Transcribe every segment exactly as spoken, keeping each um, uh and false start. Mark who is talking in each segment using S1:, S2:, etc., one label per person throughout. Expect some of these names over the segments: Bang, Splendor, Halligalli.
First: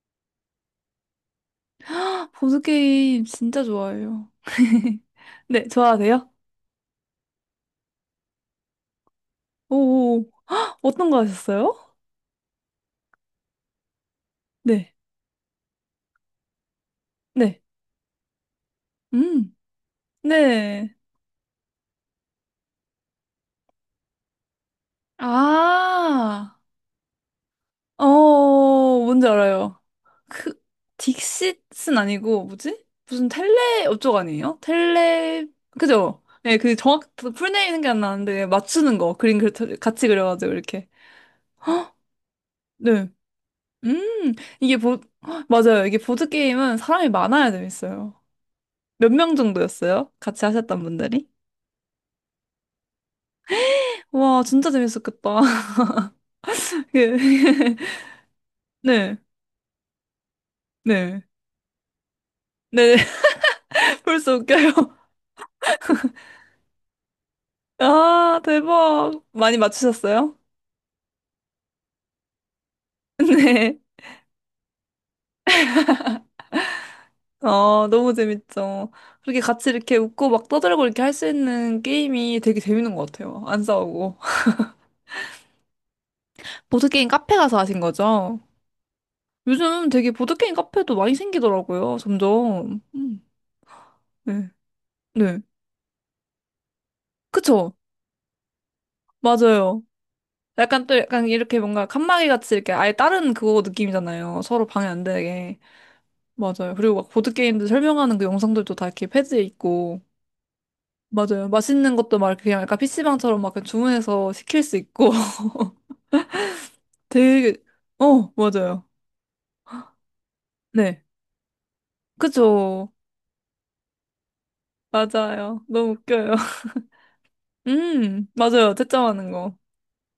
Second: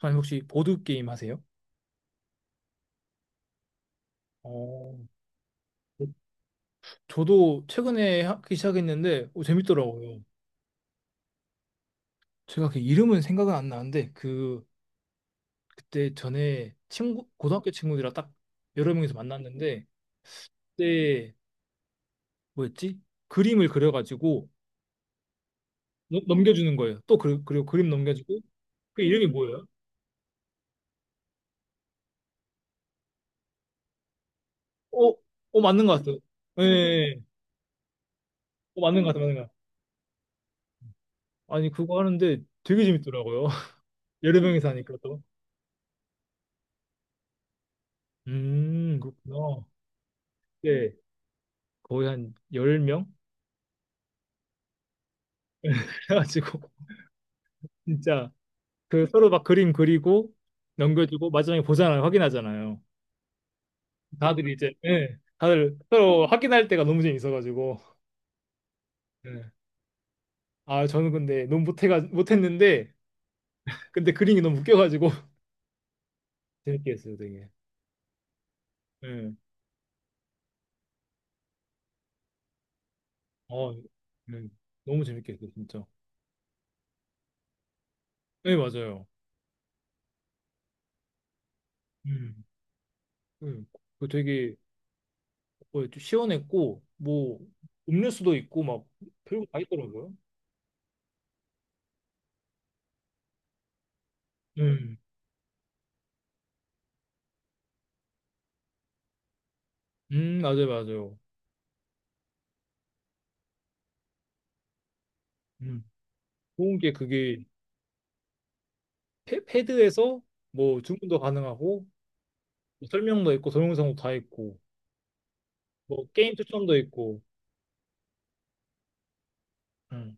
S1: 선생님 혹시 보드 게임 하세요?
S2: 보드게임 진짜 좋아해요.
S1: 어,
S2: 네, 좋아하세요?
S1: 저도 최근에 하기 시작했는데 어, 재밌더라고요.
S2: 오, 어떤 거 하셨어요?
S1: 제가 그 이름은 생각은 안 나는데 그
S2: 네,
S1: 그때 전에 친구
S2: 네,
S1: 고등학교 친구들이랑 딱 여러 명이서
S2: 음,
S1: 만났는데
S2: 네.
S1: 그때 뭐였지? 그림을 그려가지고 넘-
S2: 아,
S1: 넘겨주는 거예요. 또 그, 그리고 그림 넘겨주고
S2: 어,
S1: 그
S2: 뭔지
S1: 이름이 뭐예요?
S2: 알아요. 그, 딕싯은 아니고, 뭐지? 무슨 텔레, 어쩌고 아니에요?
S1: 어,
S2: 텔레,
S1: 어 맞는 것 같아요.
S2: 그죠? 네,
S1: 예, 예,
S2: 그 정확,
S1: 예.
S2: 풀네임은 게안 나는데,
S1: 어,
S2: 맞추는
S1: 맞는 것
S2: 거.
S1: 같아요, 맞는
S2: 그림
S1: 것
S2: 그-
S1: 같아요.
S2: 같이 그려가지고, 이렇게.
S1: 아니 그거 하는데 되게
S2: 네.
S1: 재밌더라고요.
S2: 음,
S1: 여러 명이서
S2: 이게
S1: 하니까
S2: 보,
S1: 또.
S2: 헉, 맞아요. 이게 보드게임은 사람이 많아야 재밌어요.
S1: 음,
S2: 몇 명
S1: 그렇구나.
S2: 정도였어요? 같이 하셨던
S1: 네.
S2: 분들이?
S1: 거의 한 열 명?
S2: 와, 진짜 재밌었겠다.
S1: 그래가지고
S2: 예.
S1: 진짜 그
S2: 네,
S1: 서로 막 그림 그리고
S2: 네.
S1: 넘겨주고 마지막에 보잖아요. 확인하잖아요.
S2: 네, 벌써
S1: 다들
S2: 웃겨요.
S1: 이제 예, 다들 서로 확인할 때가 너무 재밌어가지고
S2: 아, 대박.
S1: 예.
S2: 많이 맞추셨어요?
S1: 아 저는 근데 너무 못해가 못했는데
S2: 네.
S1: 근데 그림이 너무 웃겨가지고 재밌게 했어요 되게.
S2: 어, 너무 재밌죠.
S1: 예.
S2: 그렇게 같이 이렇게 웃고 막 떠들고 이렇게 할 수 있는 게임이 되게 재밌는 것 같아요. 안
S1: 어, 예.
S2: 싸우고.
S1: 너무 재밌게 했어요 진짜.
S2: 보드게임 카페 가서 하신 거죠?
S1: 네 맞아요.
S2: 요즘 되게 보드게임 카페도 많이 생기더라고요,
S1: 음.
S2: 점점. 음,
S1: 음. 그
S2: 네.
S1: 되게
S2: 네.
S1: 뭐 시원했고 뭐
S2: 그쵸?
S1: 음료수도 있고 막 별거 다
S2: 맞아요.
S1: 있더라고요.
S2: 약간 또 약간 이렇게 뭔가 칸막이 같이 이렇게 아예 다른 그거 느낌이잖아요. 서로 방해
S1: 음.
S2: 안 되게. 맞아요. 그리고 막 보드게임들 설명하는 그 영상들도 다 이렇게 패드에 있고.
S1: 음 맞아요 맞아요.
S2: 맞아요. 맛있는 것도 막 이렇게 그냥 약간 피시방처럼 막 그냥 주문해서 시킬 수 있고.
S1: 음. 좋은 게 그게
S2: 되게, 어, 맞아요.
S1: 패, 패드에서 뭐
S2: 네.
S1: 주문도 가능하고
S2: 그죠.
S1: 뭐 설명도 있고 동영상도 다 있고
S2: 맞아요. 너무
S1: 뭐
S2: 웃겨요.
S1: 게임 추천도 있고
S2: 음, 맞아요. 채점하는 거.
S1: 음.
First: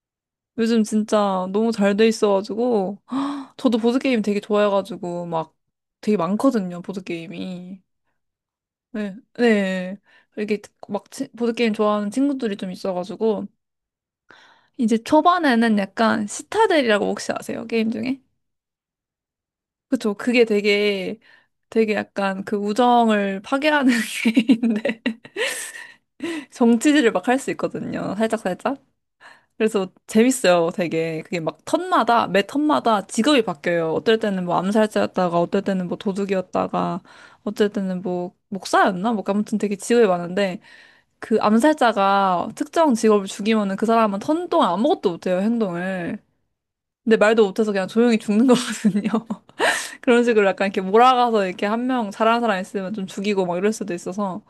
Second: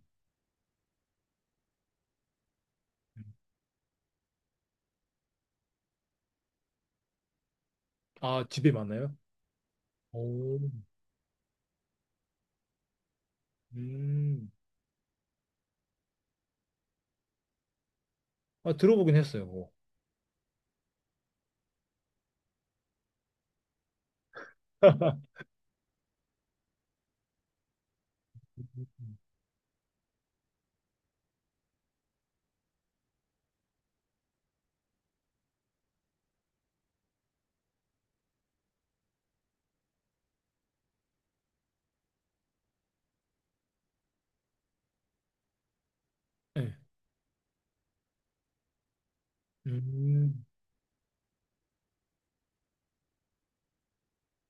S2: 요즘 진짜 너무 잘 돼 있어가지고. 저도 보드게임 되게 좋아해가지고 막 되게 많거든요. 보드게임이.
S1: 아 집에 많아요?
S2: 네, 네.
S1: 오,
S2: 이게 막 치- 보드게임 좋아하는 친구들이 좀 있어가지고,
S1: 음.
S2: 이제 초반에는 약간 시타델이라고 혹시 아세요? 게임 중에?
S1: 아 들어보긴 했어요. 그거.
S2: 그쵸. 그게 되게, 되게 약간 그 우정을 파괴하는 게임인데, 정치질을 막 할 수 있거든요. 살짝살짝. 그래서 재밌어요, 되게. 그게 막 턴마다, 매 턴마다 직업이 바뀌어요. 어떨 때는 뭐 암살자였다가, 어떨 때는 뭐 도둑이었다가, 어떨 때는 뭐 목사였나? 뭐 아무튼 되게 직업이 많은데, 그 암살자가 특정 직업을 죽이면은 그 사람은 턴 동안 아무것도 못해요, 행동을.
S1: 네.
S2: 근데 말도 못해서 그냥 조용히 죽는 거거든요. 그런
S1: 음.
S2: 식으로 약간 이렇게 몰아가서 이렇게 한 명 잘하는 사람 있으면 좀 죽이고 막 이럴 수도 있어서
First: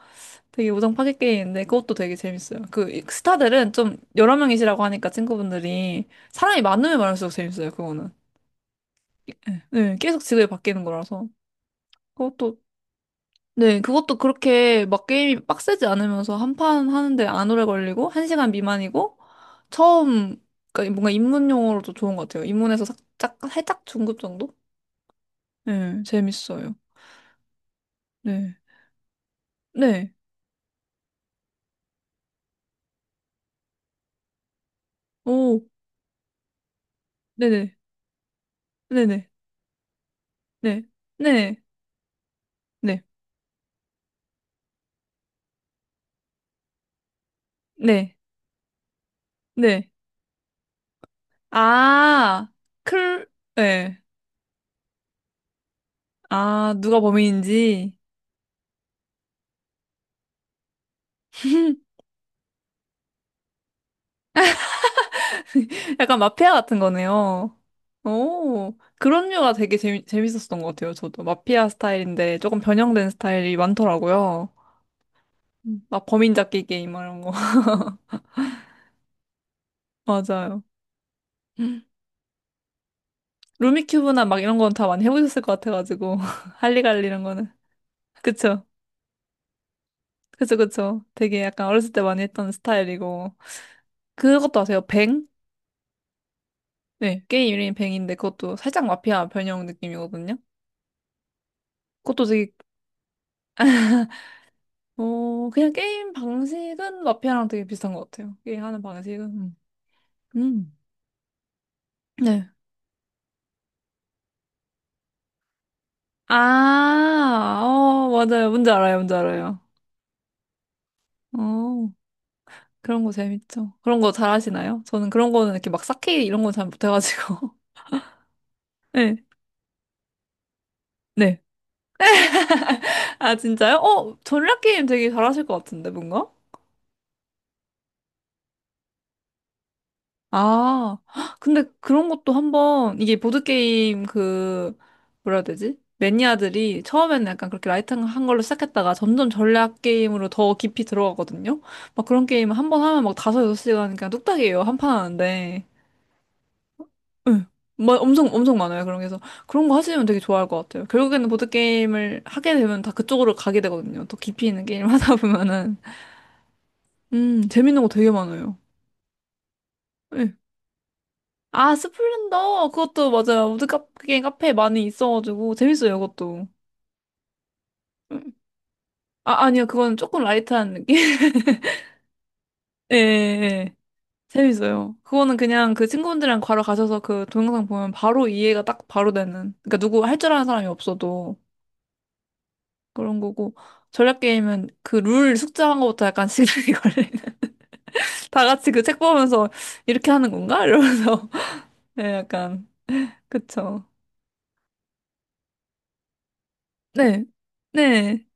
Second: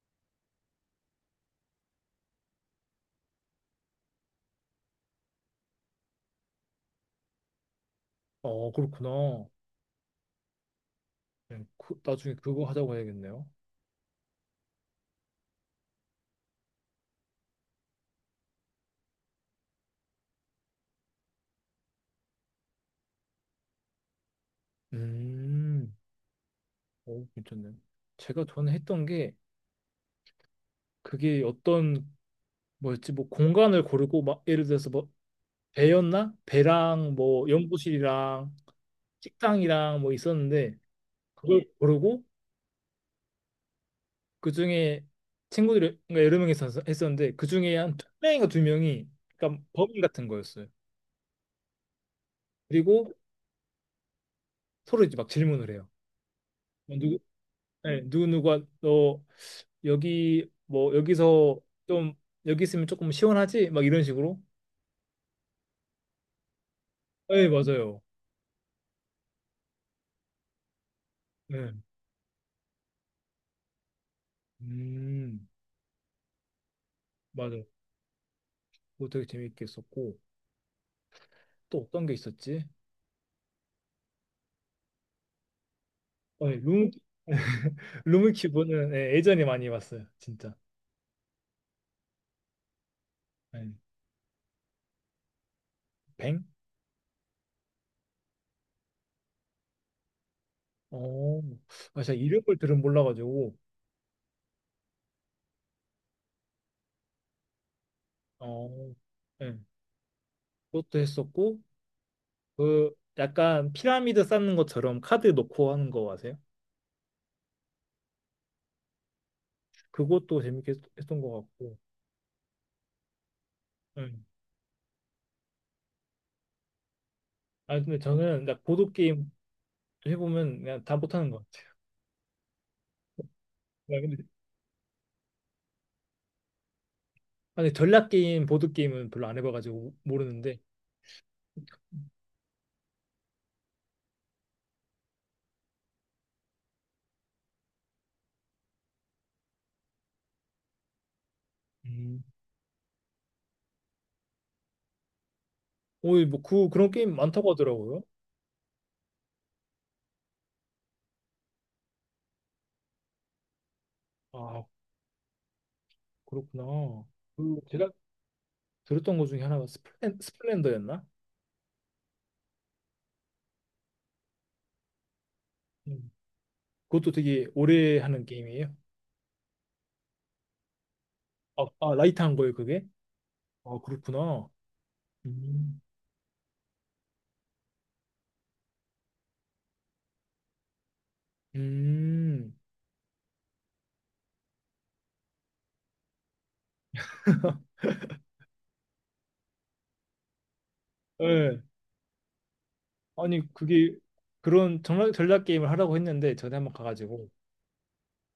S2: 되게 우정 파괴 게임인데 그것도 되게 재밌어요. 그 이- 스타들은 좀 여러 명이시라고 하니까 친구분들이 사람이 많으면 많을수록 재밌어요, 그거는.
S1: 어 그렇구나.
S2: 네, 계속 직업이 바뀌는 거라서.
S1: 네, 그- 나중에
S2: 그것도
S1: 그거 하자고 해야겠네요.
S2: 네, 그것도 그렇게 막 게임이 빡세지 않으면서 한판 하는데 안 오래 걸리고, 한 시간 미만이고, 처음, 그러니까 뭔가 입문용어로도 좋은 것 같아요. 입문에서 살짝, 살짝 중급 정도?
S1: 음.
S2: 네, 재밌어요.
S1: 오 괜찮네요. 제가
S2: 네.
S1: 전에 했던 게
S2: 네.
S1: 그게 어떤 뭐였지 뭐 공간을 고르고 막 예를 들어서 뭐
S2: 오,
S1: 배였나? 배랑 뭐
S2: 네네.
S1: 연구실이랑
S2: 네네.
S1: 식당이랑 뭐 있었는데
S2: 네. 네. 네.
S1: 그걸 고르고
S2: 네.
S1: 그중에 친구들이 그러니까 여러 명이 있었- 했었는데 그중에
S2: 네.
S1: 한 두
S2: 네.
S1: 명인가 두 명이 그러니까
S2: 네.
S1: 범인 같은 거였어요.
S2: 아,
S1: 그리고
S2: 클, 네.
S1: 서로 이제 막 질문을 해요.
S2: 아,
S1: 뭐
S2: 누가
S1: 누구
S2: 범인인지.
S1: 네, 누구 누가 너 여기 뭐 여기서 좀 여기 있으면 조금 시원하지? 막 이런 식으로.
S2: 약간 마피아 같은
S1: 네,
S2: 거네요.
S1: 맞아요.
S2: 오, 그런 류가 되게 재미, 재밌었던 것 같아요. 저도 마피아
S1: 네.
S2: 스타일인데 조금 변형된 스타일이 많더라고요.
S1: 음,
S2: 음. 막 범인 잡기 게임 막 이런 거.
S1: 맞아요. 그거 되게 재밌게 했었고
S2: 맞아요.
S1: 또 어떤 게 있었지?
S2: 루미큐브나 막 이런 건 다 많이 해보셨을 것 같아가지고.
S1: 네, 룸
S2: 할리갈리 이런 거는. 그쵸.
S1: 루미큐브는 예, 예전에 많이 봤어요, 진짜.
S2: 그쵸, 그쵸. 되게 약간 어렸을 때 많이 했던 스타일이고.
S1: 예.
S2: 그것도 아세요? 뱅?
S1: 뱅?
S2: 네. 게임 이름이 뱅인데 그것도 살짝 마피아 변형 느낌이거든요.
S1: 어, 아, 제가
S2: 그것도 되게
S1: 이름을 들은 몰라가지고,
S2: 어, 그냥 게임 방식은 마피아랑 되게 비슷한 것 같아요. 게임하는
S1: 어,
S2: 방식은. 음.
S1: 예,
S2: 음.
S1: 그것도 했었고,
S2: 네.
S1: 그 약간 피라미드 쌓는 것처럼 카드 놓고 하는 거 아세요?
S2: 아, 어, 맞아요. 뭔지 알아요. 뭔지 알아요.
S1: 그것도 재밌게 했- 했던 것 같고,
S2: 어, 그런 거 재밌죠. 그런
S1: 예.
S2: 거 잘하시나요? 저는 그런 거는 이렇게 막 쌓기 이런 건 잘 못해가지고.
S1: 아, 근데 저는 나
S2: 네.
S1: 보드게임 해보면 그냥 다 못하는 것
S2: 네.
S1: 같아요.
S2: 아, 진짜요?
S1: 아,
S2: 어,
S1: 근데,
S2: 전략 게임 되게 잘하실 것 같은데, 뭔가?
S1: 아, 근데 전략게임, 보드게임은 별로 안 해봐가지고 모르는데,
S2: 아, 헉, 근데 그런 것도 한번, 이게 보드게임 그, 뭐라 해야 되지? 매니아들이 처음에는 약간 그렇게 라이트한 걸로 시작했다가 점점 전략 게임으로 더 깊이 들어가거든요? 막
S1: 음.
S2: 그런 게임 한 번 하면 막 다섯, 여섯 시간 그냥 뚝딱이에요. 한 판 하는데.
S1: 오, 뭐 그, 그런 게임
S2: 응.
S1: 많다고
S2: 막
S1: 하더라고요.
S2: 엄청, 엄청 많아요. 그런 게. 그래서 그런 거 하시면 되게 좋아할 것 같아요. 결국에는 보드게임을 하게 되면 다 그쪽으로 가게 되거든요. 더 깊이
S1: 아,
S2: 있는 게임 하다 보면은.
S1: 그렇구나.
S2: 음,
S1: 그제
S2: 재밌는 거
S1: 가
S2: 되게 많아요.
S1: 들었던 것 중에 하나가 스플렌,
S2: 예.
S1: 스플렌더였나?
S2: 아, 스플렌더. 그것도 맞아요. 우드 카페, 카페에 많이 있어가지고. 재밌어요,
S1: 음.
S2: 그것도.
S1: 그것도 되게 오래
S2: 음.
S1: 하는 게임이에요.
S2: 아, 아니요. 그건 조금 라이트한 느낌?
S1: 아, 아, 라이트한 거예요, 그게?
S2: 예, 예, 예.
S1: 아, 그렇구나.
S2: 재밌어요. 그거는 그냥
S1: 음.
S2: 그 친구들이랑 분 바로 가셔서 그 동영상 보면 바로 이해가 딱 바로 되는. 그러니까 누구 할 줄 아는 사람이 없어도
S1: 음,
S2: 그런 거고. 전략 게임은 그 룰 숙제한 것부터 약간 시간이 걸리는. 다 같이 그 책 보면서 이렇게 하는 건가? 이러면서.
S1: 예.
S2: 네, 약간.
S1: 아니,
S2: 그쵸.
S1: 그게 그런 전략, 전략 게임을 하라고 했는데, 전에 한번
S2: 네.
S1: 가가지고,
S2: 네.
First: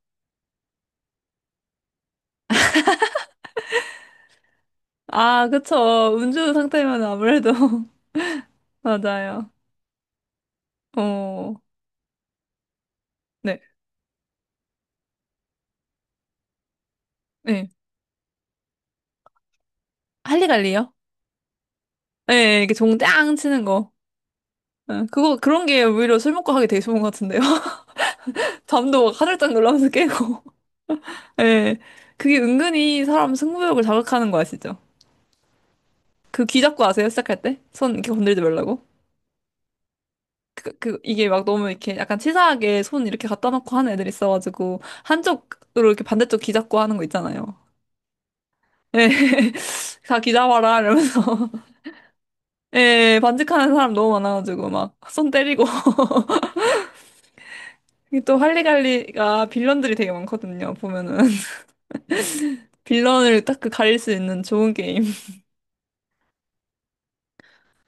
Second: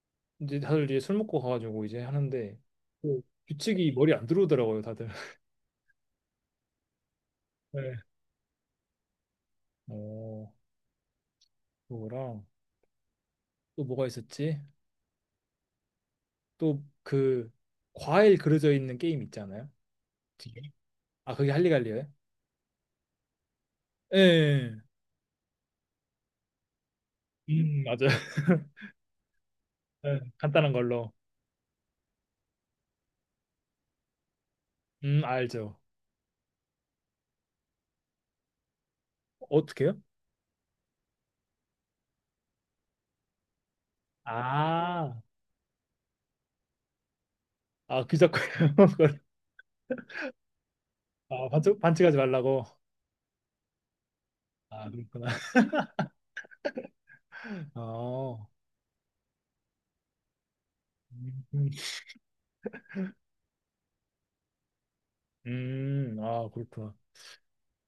S1: 이제 다들 이제 술 먹고 가가지고 이제 하는데, 그 규칙이 머리 안 들어오더라고요, 다들.
S2: 아, 그쵸. 음주 상태면 아무래도
S1: 네.
S2: 맞아요.
S1: 어,
S2: 어,
S1: 그거랑
S2: 네,
S1: 또 뭐가 있었지? 또 그
S2: 네.
S1: 과일 그려져 있는 게임 있잖아요. 뒤에?
S2: 할리갈리요?
S1: 아, 그게 할리갈리예요?
S2: 네, 이렇게 종짱 치는 거.
S1: 예.
S2: 네, 그거 그런 게 오히려 술 먹고 하기 되게 좋은 것 같은데요.
S1: 음, 맞아요.
S2: 잠도 막 화들짝 놀라면서
S1: 네,
S2: 깨고.
S1: 간단한 걸로.
S2: 네, 그게 은근히 사람 승부욕을 자극하는 거 아시죠?
S1: 음, 알죠.
S2: 그 귀 잡고 아세요? 시작할 때? 손 이렇게 건들지 말라고.
S1: 어떻게요?
S2: 그, 그, 이게 막 너무 이렇게 약간 치사하게 손 이렇게 갖다 놓고 하는 애들 있어가지고,
S1: 아,
S2: 한쪽으로 이렇게 반대쪽 귀 잡고 하는 거 있잖아요.
S1: 아, 귀잡고 요
S2: 예. 다 귀 잡아라,
S1: 아,
S2: 이러면서.
S1: 반칙, 반칙하지 말라고.
S2: 예, 예, 반직하는 사람 너무 많아가지고
S1: 아,
S2: 막
S1: 그렇구나.
S2: 손 때리고 이게 또
S1: 어,
S2: 할리갈리가 빌런들이 되게 많거든요. 보면은
S1: 음, 음,
S2: 빌런을 딱 그 가릴 수 있는 좋은 게임.
S1: 음, 아, 그렇구나.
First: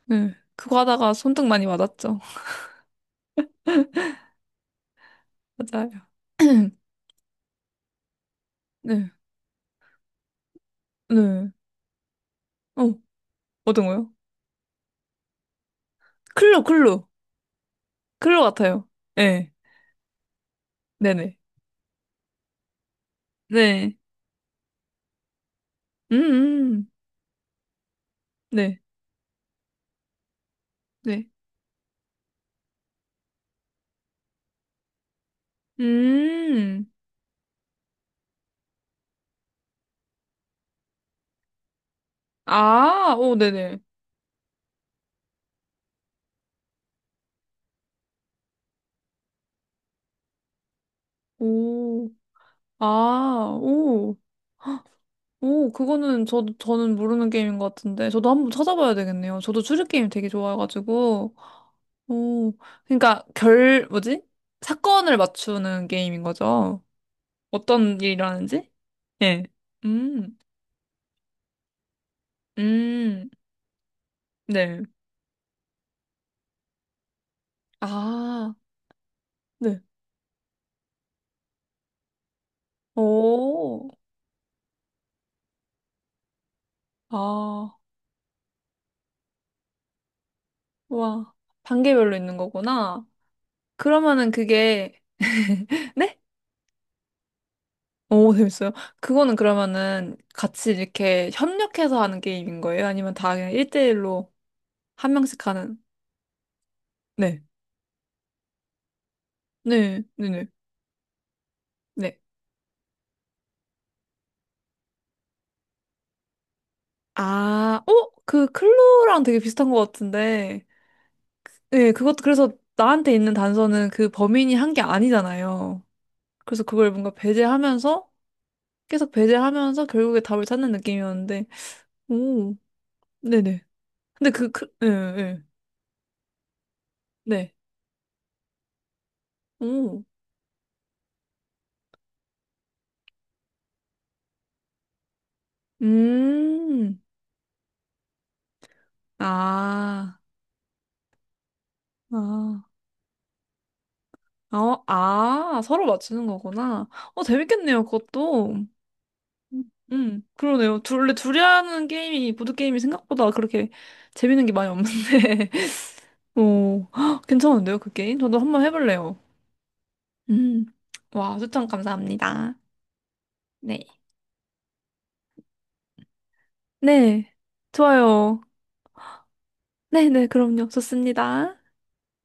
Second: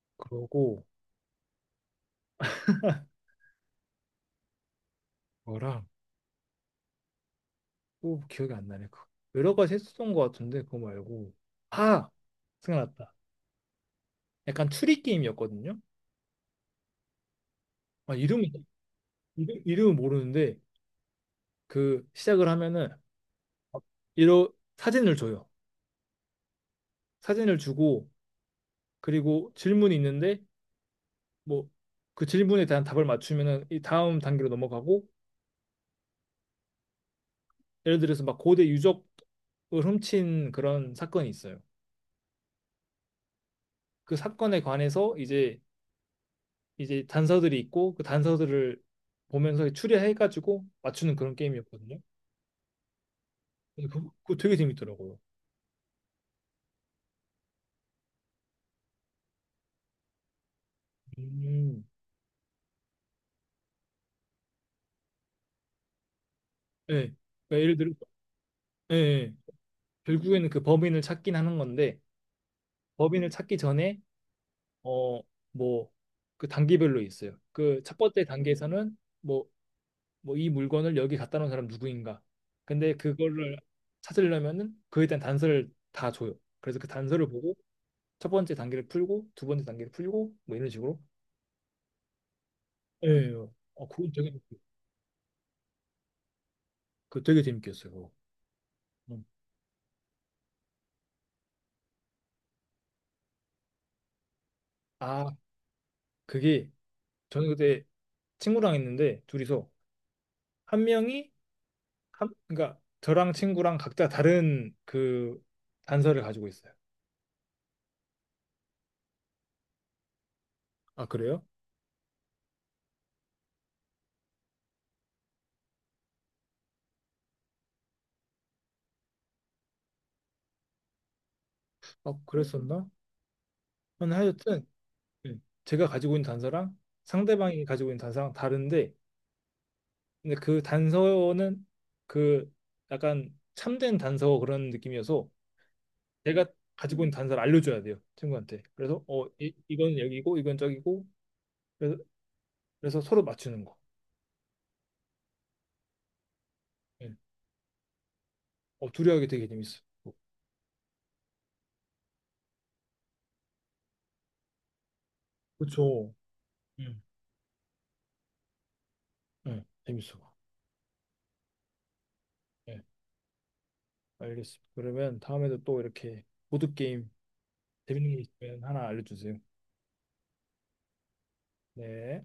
S2: 네, 그거
S1: 그러고,
S2: 하다가 손등 많이 맞았죠.
S1: 뭐랑,
S2: 맞아요.
S1: 또 기억이 안 나네. 그
S2: 네,
S1: 여러 가지 했었던 것 같은데, 그거 말고.
S2: 네.
S1: 아,
S2: 어,
S1: 생각났다.
S2: 어떤 거요?
S1: 약간 추리 게임이었거든요.
S2: 클로, 클로,
S1: 아,
S2: 클로
S1: 이름이,
S2: 같아요. 예,
S1: 이름, 이름은 모르는데,
S2: 네네,
S1: 그, 시작을 하면은,
S2: 네,
S1: 이러, 사진을 줘요.
S2: 음, 음.
S1: 사진을 주고,
S2: 네,
S1: 그리고 질문이 있는데,
S2: 네,
S1: 뭐 그 질문에 대한 답을 맞추면은 이 다음 단계로 넘어가고
S2: 음,
S1: 예를 들어서 막 고대 유적을 훔친 그런 사건이 있어요.
S2: 아, 오, 네네,
S1: 그 사건에 관해서 이제 이제 단서들이 있고 그 단서들을 보면서 추리해가지고 맞추는 그런 게임이었거든요.
S2: 오, 아,
S1: 근데 그거,
S2: 오.
S1: 그거 되게 재밌더라고요.
S2: 오, 그거는 저도, 저는 모르는 게임인 것 같은데. 저도 한번 찾아봐야 되겠네요. 저도 추리게임 되게 좋아해가지고.
S1: 음.
S2: 오, 그러니까 결, 뭐지? 사건을 맞추는 게임인 거죠.
S1: 예. 그러니까 예를 들어
S2: 어떤 일이 일어나는지?
S1: 예. 예.
S2: 예. 음,
S1: 결국에는 그 범인을 찾긴 하는 건데 범인을
S2: 음,
S1: 찾기 전에
S2: 네.
S1: 어 뭐 그 단계별로 있어요. 그 첫 번째
S2: 아,
S1: 단계에서는 뭐
S2: 네.
S1: 뭐 이 물건을 여기 갖다 놓은 사람 누구인가. 근데 그거를
S2: 오,
S1: 찾으려면은 그에 대한 단서를 다 줘요. 그래서 그 단서를 보고
S2: 아,
S1: 첫 번째 단계를 풀고 두 번째 단계를 풀고 뭐 이런 식으로.
S2: 와. 단계별로 있는 거구나.
S1: 예. 어, 그건 되게
S2: 그러면은 그게, 네?
S1: 그 되게 재밌겠어요. 그거.
S2: 오, 재밌어요.
S1: 음.
S2: 그거는 그러면은 같이 이렇게 협력해서 하는 게임인 거예요? 아니면 다 그냥 일 대일로 한
S1: 아,
S2: 명씩 하는?
S1: 그게
S2: 네.
S1: 저는 그때 친구랑 있는데 둘이서
S2: 네, 네, 네.
S1: 한 명이
S2: 네.
S1: 한 그러니까 저랑 친구랑 각자 다른 그 단서를 가지고 있어요.
S2: 아, 어? 그 클로랑 되게 비슷한 것 같은데.
S1: 아, 그래요?
S2: 네, 그것도 그래서 나한테 있는 단서는 그 범인이 한 게 아니잖아요. 그래서 그걸 뭔가 배제하면서, 계속 배제하면서 결국에 답을 찾는 느낌이었는데.
S1: 아,
S2: 오,
S1: 그랬었나?
S2: 네네. 근데 그,
S1: 하여튼
S2: 그, 예,
S1: 네.
S2: 네.
S1: 제가 가지고 있는 단서랑
S2: 네. 네.
S1: 상대방이 가지고 있는 단서랑 다른데
S2: 오.
S1: 근데 그 단서는 그 약간 참된 단서 그런 느낌이어서 제가
S2: 음.
S1: 가지고 있는 단서를 알려줘야 돼요 친구한테 그래서 어 이, 이건
S2: 아.
S1: 여기고 이건 저기고 그래서,
S2: 아.
S1: 그래서 서로 맞추는 거
S2: 어, 아, 서로 맞추는 거구나.
S1: 예.
S2: 어, 재밌겠네요, 그것도. 음.
S1: 어 둘이 하기 되게 재밌어
S2: 음, 그러네요. 둘, 원래 둘이 하는 게임이, 보드게임이 생각보다 그렇게 재밌는 게 많이 없는데.
S1: 그쵸.
S2: 오,
S1: 응.
S2: 헉, 괜찮은데요, 그 게임? 저도 한번 해볼래요.
S1: 예. 재밌어
S2: 음, 와, 추천 감사합니다.
S1: 예,
S2: 네.
S1: 알겠습니다 그러면 다음에도 또 이렇게 보드게임
S2: 네,
S1: 재밌는 게
S2: 좋아요.
S1: 있으면 하나 알려주세요
S2: 네네, 그럼요. 좋습니다.
S1: 네